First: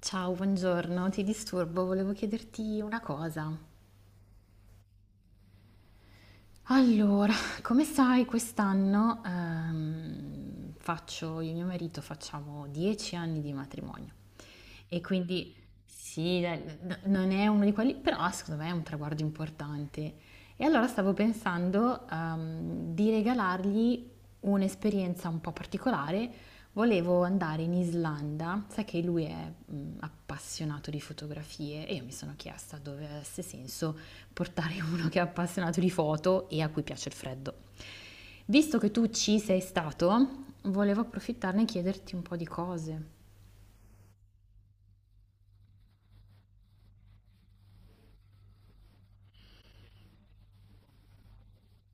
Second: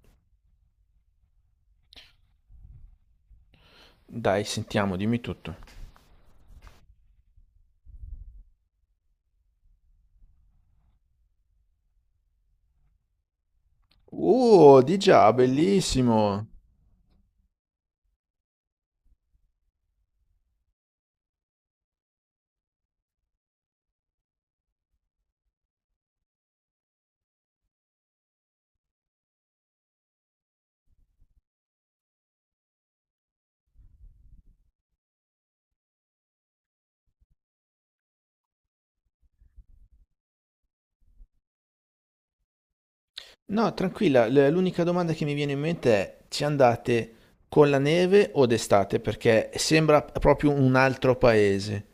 Ciao, buongiorno, ti disturbo, volevo chiederti una cosa. Dai, sentiamo, dimmi tutto. Allora, come sai, quest'anno faccio, io e mio marito facciamo 10 anni di matrimonio Oh, di e già, quindi sì, bellissimo. dai, non è uno di quelli, però secondo me è un traguardo importante. E allora stavo pensando di regalargli un'esperienza un po' particolare. Volevo andare in Islanda, sai che lui è appassionato di fotografie e io mi sono chiesta dove avesse senso portare uno che è appassionato di foto e a cui piace il freddo. Visto che tu ci sei stato, volevo approfittarne e chiederti un po' di cose. No, tranquilla, l'unica domanda che mi viene in mente è, ci andate con la neve o d'estate? Perché sembra proprio un altro paese.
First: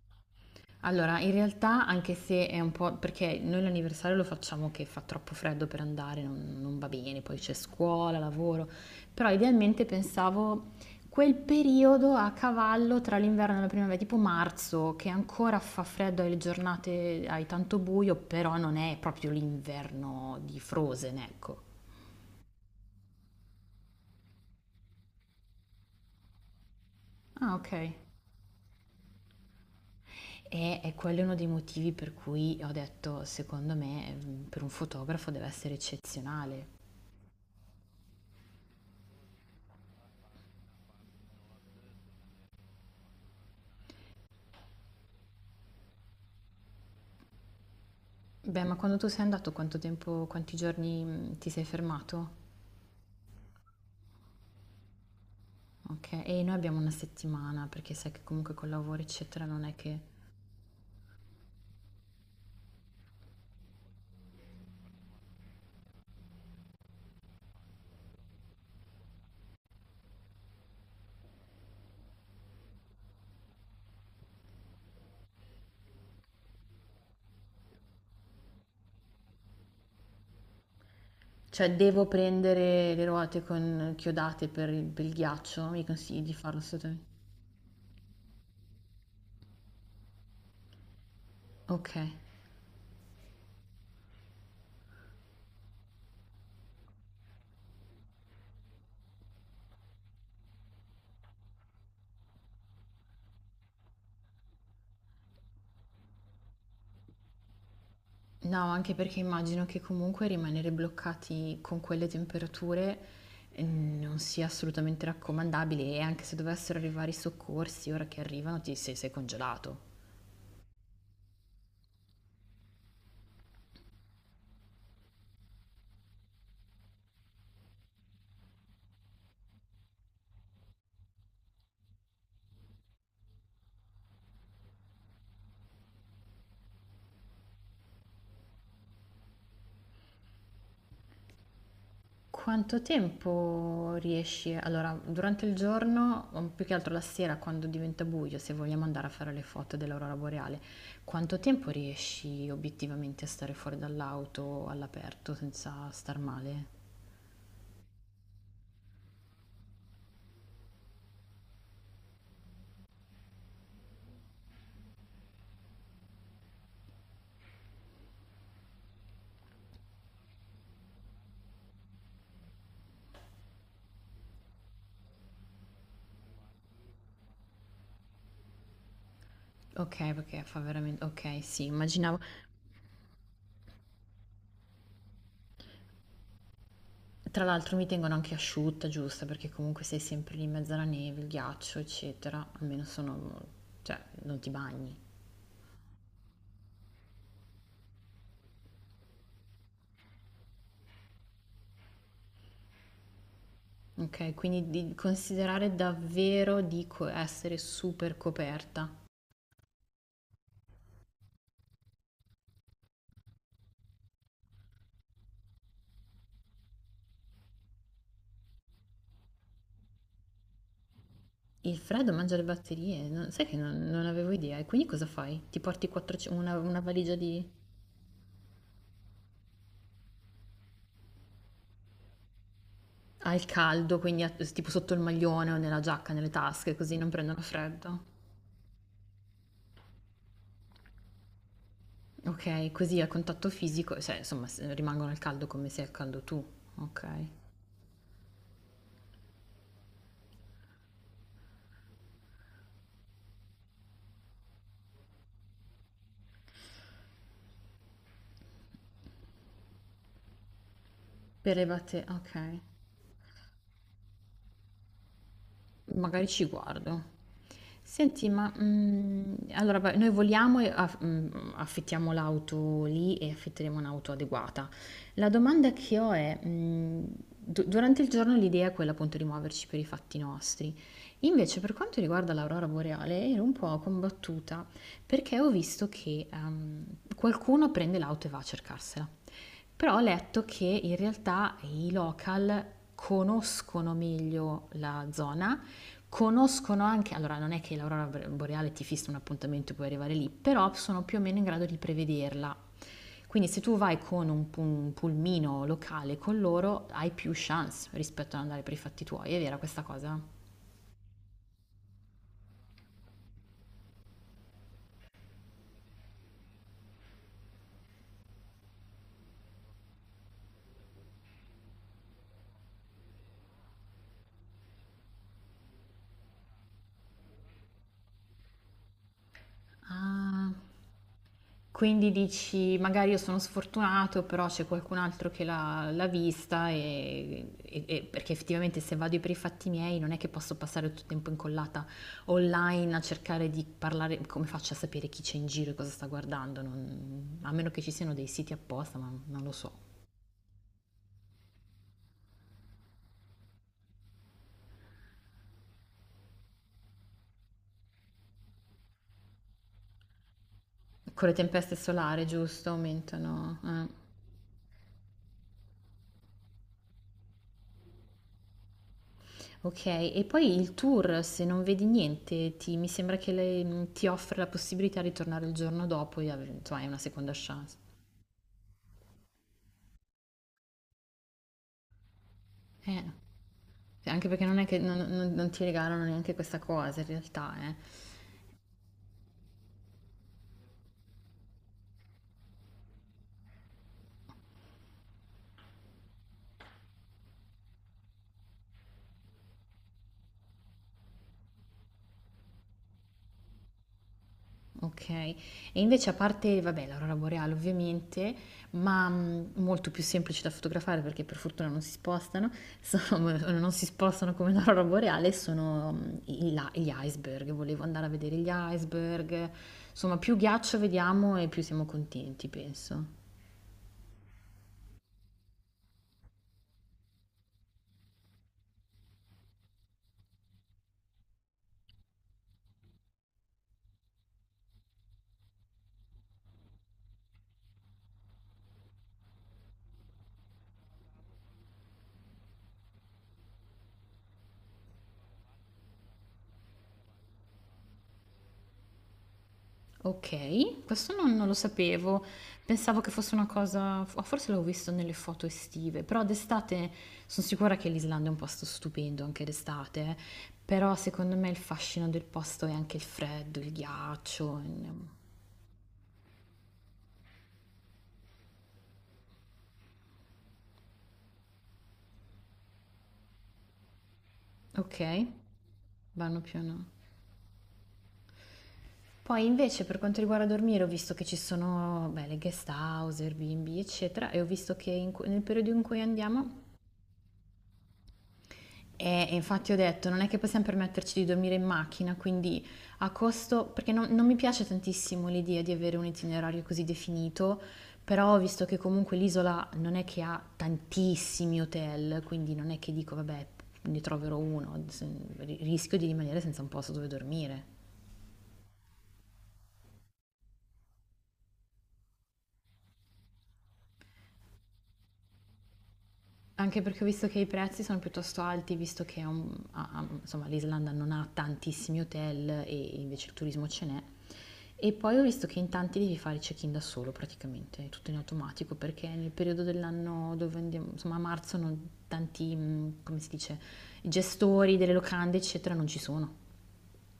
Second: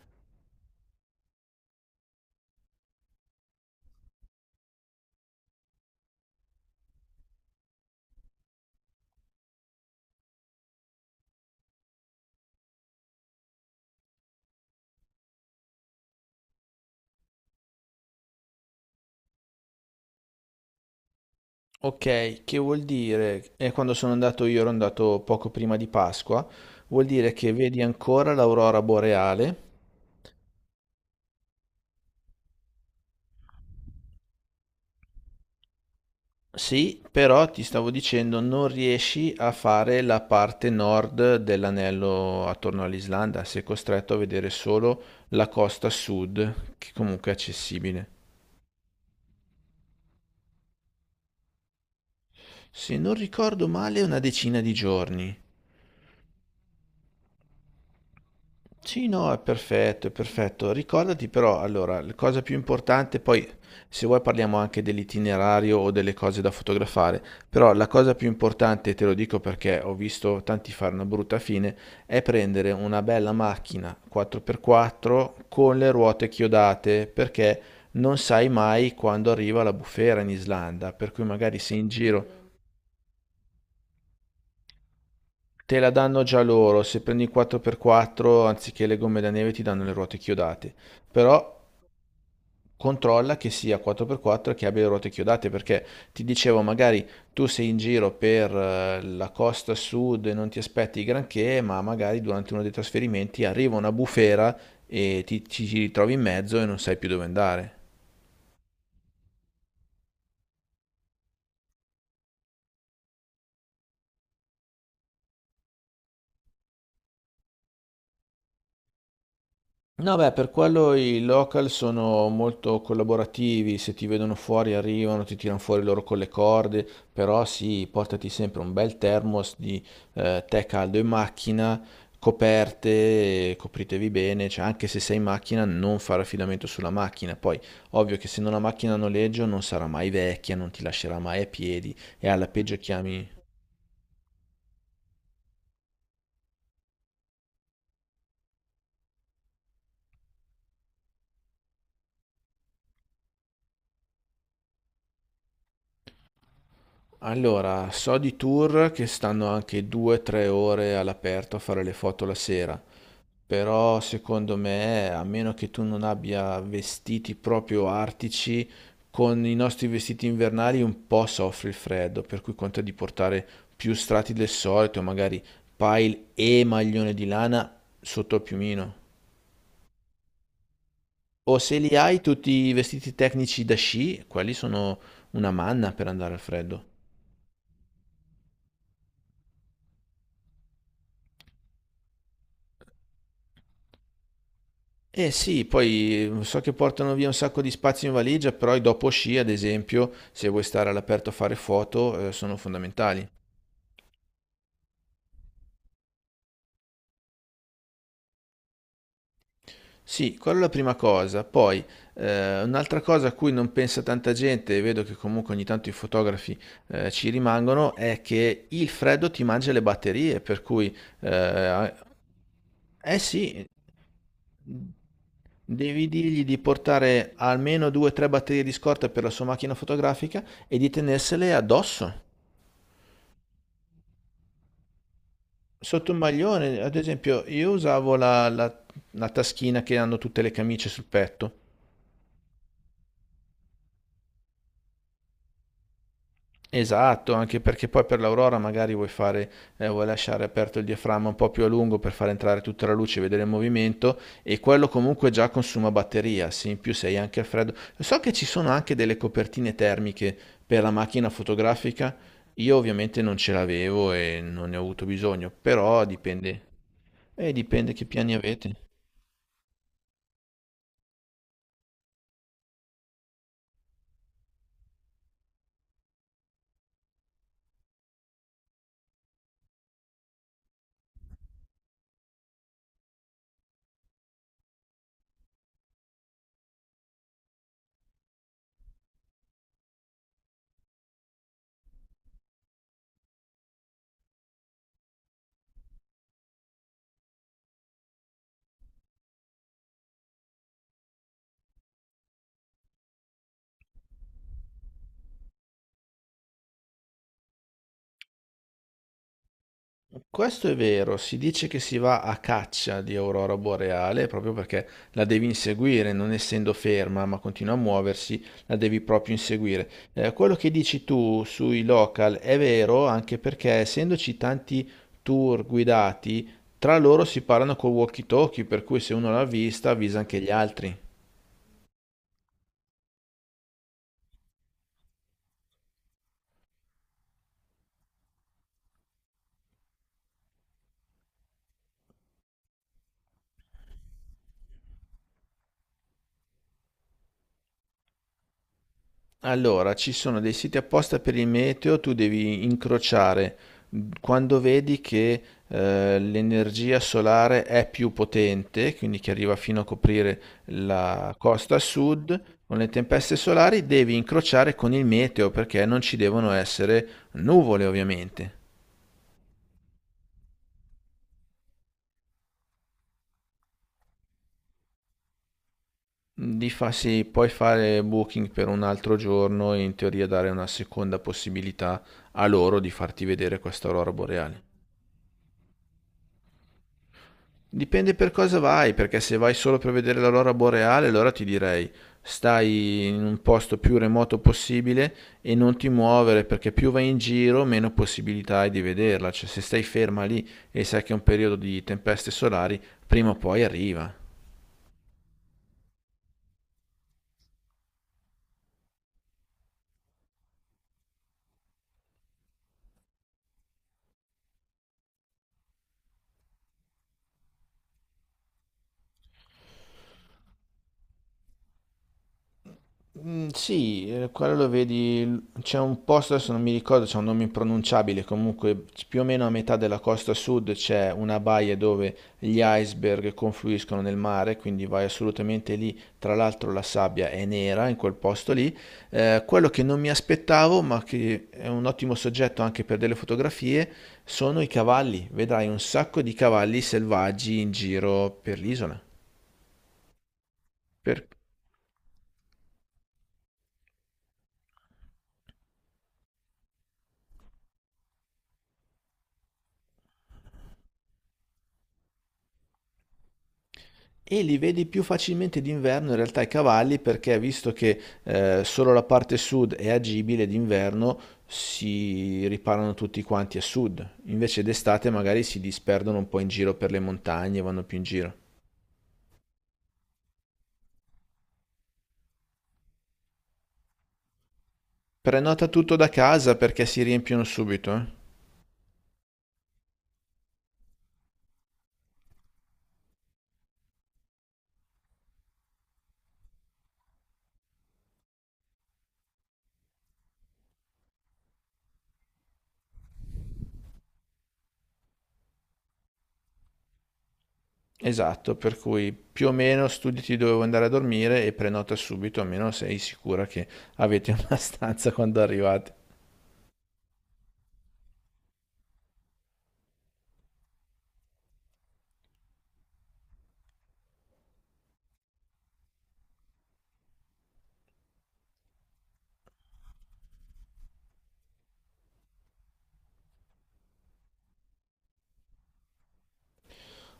Allora, in realtà, anche se è un po' perché noi l'anniversario lo facciamo che fa troppo freddo per andare, non va bene, poi c'è scuola, lavoro, però idealmente pensavo quel periodo a cavallo tra l'inverno e la primavera, tipo marzo, che ancora fa freddo, hai le giornate, hai tanto buio, però non è proprio l'inverno di Frozen, ecco. Ok, che vuol dire? E quando sono andato io ero andato poco prima di Pasqua, vuol dire che Ah, ok. vedi ancora l'aurora boreale. E quello è uno dei motivi per cui ho detto, secondo me, per un fotografo deve essere eccezionale. Sì, però ti stavo dicendo, non riesci a fare la parte nord dell'anello attorno all'Islanda, sei costretto a vedere solo la costa sud, che comunque è accessibile. Beh, ma quando tu sei andato quanto tempo, quanti giorni ti sei fermato? Se non ricordo male, una decina di giorni. Ok, e noi abbiamo una settimana perché sai che comunque con lavoro Sì, no, è eccetera non è che... perfetto, è perfetto. Ricordati però, allora, la cosa più importante, poi se vuoi parliamo anche dell'itinerario o delle cose da fotografare, però la cosa più importante, te lo dico perché ho visto tanti fare una brutta fine, è prendere una bella macchina 4x4 con le ruote chiodate, perché non sai mai quando arriva la bufera in Islanda, per cui magari Cioè sei in devo giro, prendere le ruote con chiodate per per il ghiaccio, te mi la consigli danno di già farlo loro, se assolutamente. prendi il 4x4 anziché le gomme da neve ti danno le ruote chiodate. Però Ok, controlla che sia 4x4 e che abbia le ruote chiodate, perché ti dicevo, magari tu sei in giro per la costa sud e non ti aspetti granché, ma magari durante uno dei trasferimenti arriva una bufera e ti ritrovi in mezzo e non sai più dove andare. no, anche perché immagino che comunque rimanere bloccati con quelle temperature non sia assolutamente raccomandabile e anche se dovessero arrivare i soccorsi, ora che arrivano ti sei congelato. No, beh, per quello i local sono molto collaborativi, se ti vedono fuori arrivano, ti tirano fuori loro con le corde, però sì, portati sempre un bel thermos di tè caldo in macchina, coperte, copritevi bene, cioè anche se sei in macchina non fare affidamento sulla macchina, poi ovvio che se non la macchina a noleggio non sarà mai vecchia, non ti lascerà mai a piedi e alla peggio Quanto chiami... tempo riesci allora, durante il giorno, o più che altro la sera quando diventa buio, se vogliamo andare a fare le foto dell'aurora boreale, quanto tempo riesci obiettivamente a stare fuori dall'auto all'aperto senza star male? Allora, so di tour che stanno anche 2-3 ore all'aperto a fare le foto la sera. Però secondo me, a meno che tu non abbia vestiti proprio artici, con i nostri vestiti invernali un po' soffre il freddo, per cui conta di portare più strati del solito, magari pile e maglione di lana sotto al piumino. Ok, perché fa veramente... Ok, O sì, se li immaginavo. hai tutti i vestiti tecnici da sci, quelli sono una manna per andare al freddo. Tra l'altro mi tengono anche asciutta, giusta, perché comunque sei sempre lì in mezzo alla neve, il ghiaccio, eccetera. Almeno sono... cioè, non ti bagni. Eh sì, poi so che portano via un sacco di spazio in valigia, però i dopo sci, ad esempio, se vuoi stare all'aperto a fare foto, sono fondamentali. Okay, quindi di considerare davvero di co essere super coperta. Sì, quella è la prima cosa. Poi, un'altra cosa a cui non pensa tanta gente, e vedo che comunque ogni tanto i fotografi ci rimangono, è che il freddo ti mangia le batterie, per cui, Il eh, freddo mangia le batterie, eh non sai che sì, non avevo idea. E quindi cosa fai? Ti porti devi quattroce dirgli di una valigia portare di almeno 2 o 3 batterie di scorta per la sua macchina fotografica e di tenersele addosso. al caldo, quindi a s tipo sotto il maglione o nella Sotto giacca, un nelle tasche, maglione, ad così non prendono esempio, io freddo. usavo la taschina che hanno tutte le camicie sul petto. Okay, così a contatto fisico, cioè insomma s rimangono al caldo come sei al caldo tu, okay. Esatto, anche perché poi per l'Aurora magari vuoi fare, vuoi lasciare aperto il diaframma un po' più a lungo per far entrare tutta la luce e vedere il movimento e quello comunque già consuma batteria, sì, in più sei anche al freddo. So che ci sono anche delle copertine termiche per la macchina Per le batte fotografica, okay, io ovviamente non ce l'avevo e non ne ho avuto bisogno, però magari ci dipende, guardo. Dipende che Senti, piani ma avete. Allora vabbè, noi voliamo e af affittiamo l'auto lì e affitteremo un'auto adeguata. La domanda che ho è, du durante il giorno l'idea è quella appunto di muoverci per i fatti nostri. Invece per quanto riguarda l'aurora boreale ero un po' combattuta perché ho visto che, qualcuno prende l'auto e va a cercarsela. Però ho letto che in realtà i local conoscono meglio la zona conoscono anche, allora non è che l'aurora boreale ti fissa un appuntamento e puoi arrivare lì, però sono più o meno in grado di prevederla. Quindi se tu vai con un, un pulmino locale con loro hai più chance rispetto ad andare per i fatti tuoi, è vera questa cosa? Questo è vero, si dice che si va a caccia di aurora boreale proprio perché la devi inseguire, non essendo ferma ma continua a muoversi, la devi proprio inseguire. Quello che dici tu sui local è vero anche perché essendoci tanti tour guidati, tra loro si parlano col walkie-talkie, per cui se uno l'ha vista avvisa anche gli Ah, altri. quindi dici, magari io sono sfortunato, però c'è qualcun altro che l'ha vista perché effettivamente se vado per i fatti miei non è che posso passare tutto il tempo incollata online a cercare di parlare, come faccio a sapere chi c'è in giro e cosa sta guardando? Non- a meno che ci siano dei siti apposta, ma non lo so. Allora, ci sono dei siti apposta per il meteo, tu devi incrociare quando vedi che l'energia solare è più potente, quindi che arriva fino a coprire Con la le costa tempeste a solari, sud, giusto, con le tempeste aumentano. solari Eh. devi incrociare con il meteo perché non ci devono essere nuvole, ovviamente. Ok, e poi il tour, se non vedi niente, ti- mi sembra che le- ti offre la possibilità di tornare il giorno dopo, e avere- Di insomma, hai una farsi seconda puoi chance. fare booking per un altro giorno e in teoria dare una seconda possibilità a loro di Eh, farti vedere questa aurora cioè, anche perché non boreale. è che non- non ti regalano neanche questa cosa in realtà, eh. Dipende per cosa vai, perché se vai solo per vedere l'aurora boreale, allora ti direi stai in un posto più remoto possibile e non ti muovere, perché più vai in giro, meno possibilità hai di vederla. Cioè, se stai ferma lì e sai che è un periodo di tempeste solari, prima o poi arriva. Ok. E invece a parte, vabbè, l'aurora boreale ovviamente, ma molto più semplice da fotografare perché per fortuna non si spostano, sono- non si spostano come l'aurora boreale, sono i la- gli iceberg. Volevo andare a vedere gli iceberg. Insomma, più ghiaccio vediamo e più siamo contenti, penso. Mm, sì, quello lo vedi, c'è un posto, adesso non mi ricordo, c'è un nome impronunciabile, comunque più o meno a metà della costa sud c'è una baia dove gli iceberg confluiscono nel mare, quindi vai assolutamente lì, tra l'altro la sabbia è nera in quel posto lì. Quello che non mi aspettavo, ma che è un ottimo soggetto anche per delle fotografie, sono i cavalli, vedrai un sacco di cavalli selvaggi in giro per l'isola. Okay, questo Per- non lo sapevo. Pensavo che fosse una cosa f forse l'avevo visto nelle foto estive, però d'estate son sicura che l'Islanda è un posto stupendo anche d'estate, eh. Però secondo me il fascino del posto è anche il freddo, il E li ghiaccio, vedi più facilmente d'inverno in realtà i cavalli perché visto che solo la parte sud è agibile d'inverno si riparano tutti quanti a sud, invece d'estate okay, magari si disperdono un po' vanno in più o giro no. per le montagne, vanno più in giro. Poi invece per quanto riguarda dormire ho visto che ci sono, beh, le guest house, Airbnb, eccetera, e ho visto che in cu nel Prenota periodo in tutto cui da andiamo casa perché si riempiono subito, eh? E infatti ho detto, non è che possiamo permetterci di dormire in macchina, quindi a costo, perché non mi piace tantissimo l'idea di avere un itinerario così definito, però ho visto che comunque l'isola non è che ha tantissimi hotel, quindi non è che dico, vabbè, ne troverò uno, se- rischio di rimanere senza un posto dove dormire. Esatto, per cui più o meno studiati dove vuoi andare a dormire e prenota subito, almeno sei sicura che avete una stanza quando arrivate. Anche perché ho visto che i prezzi sono piuttosto alti, visto che a- a- insomma, l'Islanda non ha tantissimi hotel e invece il turismo ce n'è. E poi ho visto che in tanti devi fare il check-in da solo praticamente, tutto in automatico, perché nel periodo dell'anno dove andiamo, insomma a marzo, non- tanti, come si dice, gestori delle locande, eccetera, non ci sono.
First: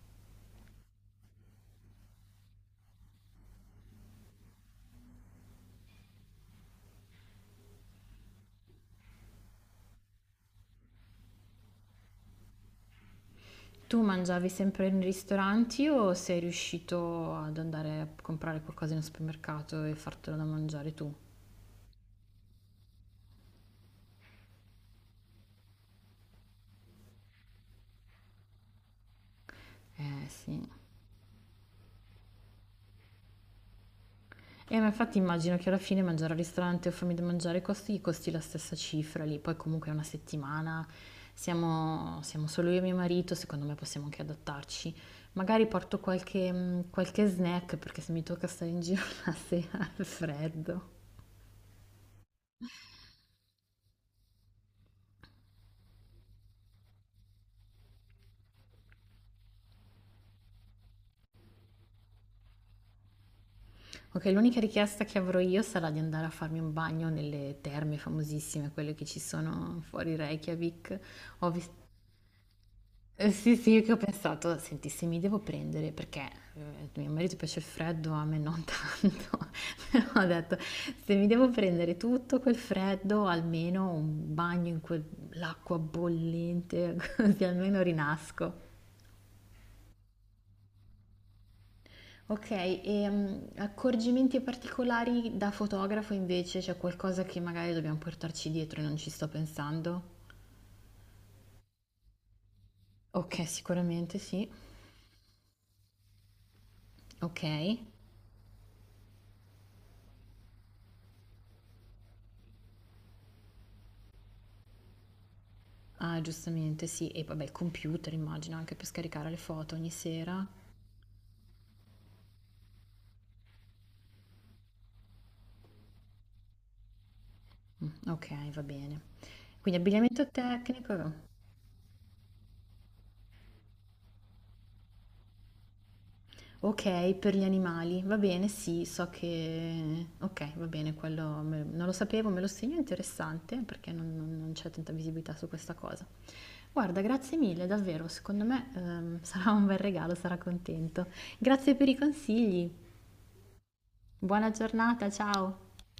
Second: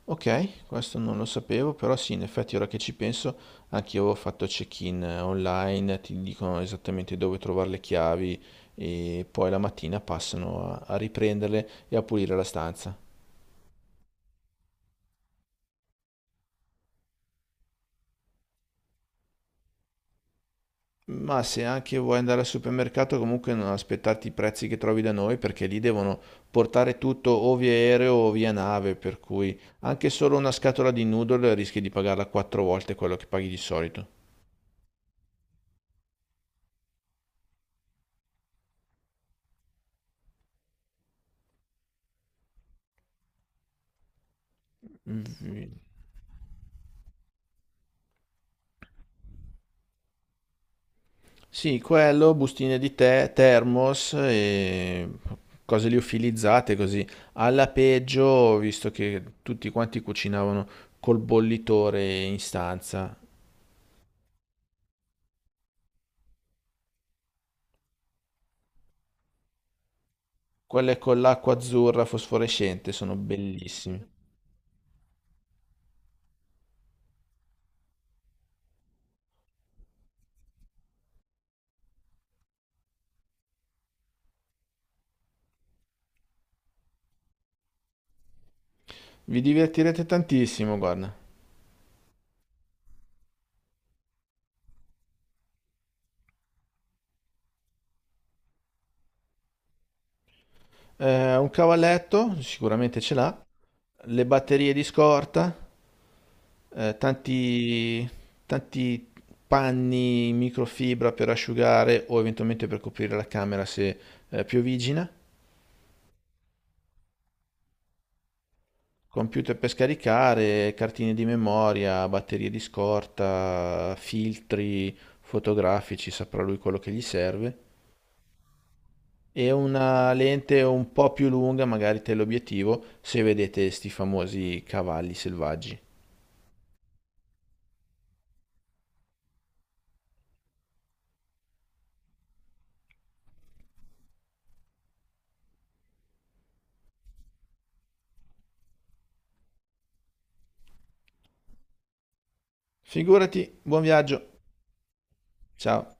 Ok, questo non lo sapevo, però sì, in effetti ora che ci penso, anche io avevo fatto check-in online, ti dicono esattamente dove trovare le chiavi e poi la mattina passano a riprenderle e a pulire la stanza. Tu mangiavi sempre in ristoranti o sei riuscito ad andare a comprare qualcosa in un supermercato e fartelo da mangiare tu? Ma se anche vuoi andare al supermercato, comunque non aspettarti i prezzi che trovi da noi, perché lì devono portare tutto o via aereo o via nave, per cui anche Eh solo una sì. scatola di noodle rischi di pagarla 4 volte quello che paghi di solito. E ma infatti immagino che alla fine mangiare al ristorante o farmi da mangiare costi, gli costi la stessa cifra lì, poi comunque è una settimana, siamo solo io e mio marito, secondo me possiamo anche adattarci. Magari porto qualche, qualche snack perché se mi tocca stare in giro la sera al freddo. Sì, quello, bustine di tè, thermos e cose liofilizzate così. Alla peggio, ho visto che tutti quanti cucinavano col bollitore in stanza. Ok, l'unica richiesta che avrò io sarà di andare a farmi un bagno nelle terme famosissime, quelle che ci sono fuori Quelle Reykjavik. con Ho l'acqua visto azzurra fosforescente sono eh, sì, sì, che ho bellissime. pensato, senti, se mi devo prendere, perché mio marito piace il freddo, a me non tanto, però ho detto, se mi devo prendere tutto quel freddo, almeno un bagno in quell'acqua bollente, così almeno rinasco. Vi divertirete tantissimo, guarda. Ok, e accorgimenti particolari da fotografo invece, c'è qualcosa che magari dobbiamo portarci dietro e non ci sto pensando? Un cavalletto, sicuramente ce l'ha. Ok, sicuramente Le sì. batterie di scorta. eh, Ok. tanti, tanti panni in microfibra per asciugare o eventualmente per coprire la camera se piovigina, Ah, giustamente, sì. E vabbè, il computer immagino anche per scaricare le computer per foto ogni sera. scaricare, cartine di memoria, batterie di scorta, filtri fotografici, saprà lui quello che gli serve. Mm, ok, va bene. E Quindi una abbigliamento lente un po' tecnico. più lunga, magari teleobiettivo, se vedete sti famosi cavalli selvaggi. Ok, per gli animali. Va bene, sì, so che... Ok, va bene, quello me- non lo sapevo, me lo segno, è interessante perché non- non c'è tanta visibilità su questa cosa. Guarda, grazie mille, davvero, secondo me sarà un bel regalo, sarà contento. Grazie per i consigli. Figurati, buon viaggio. Buona giornata, ciao. Ciao.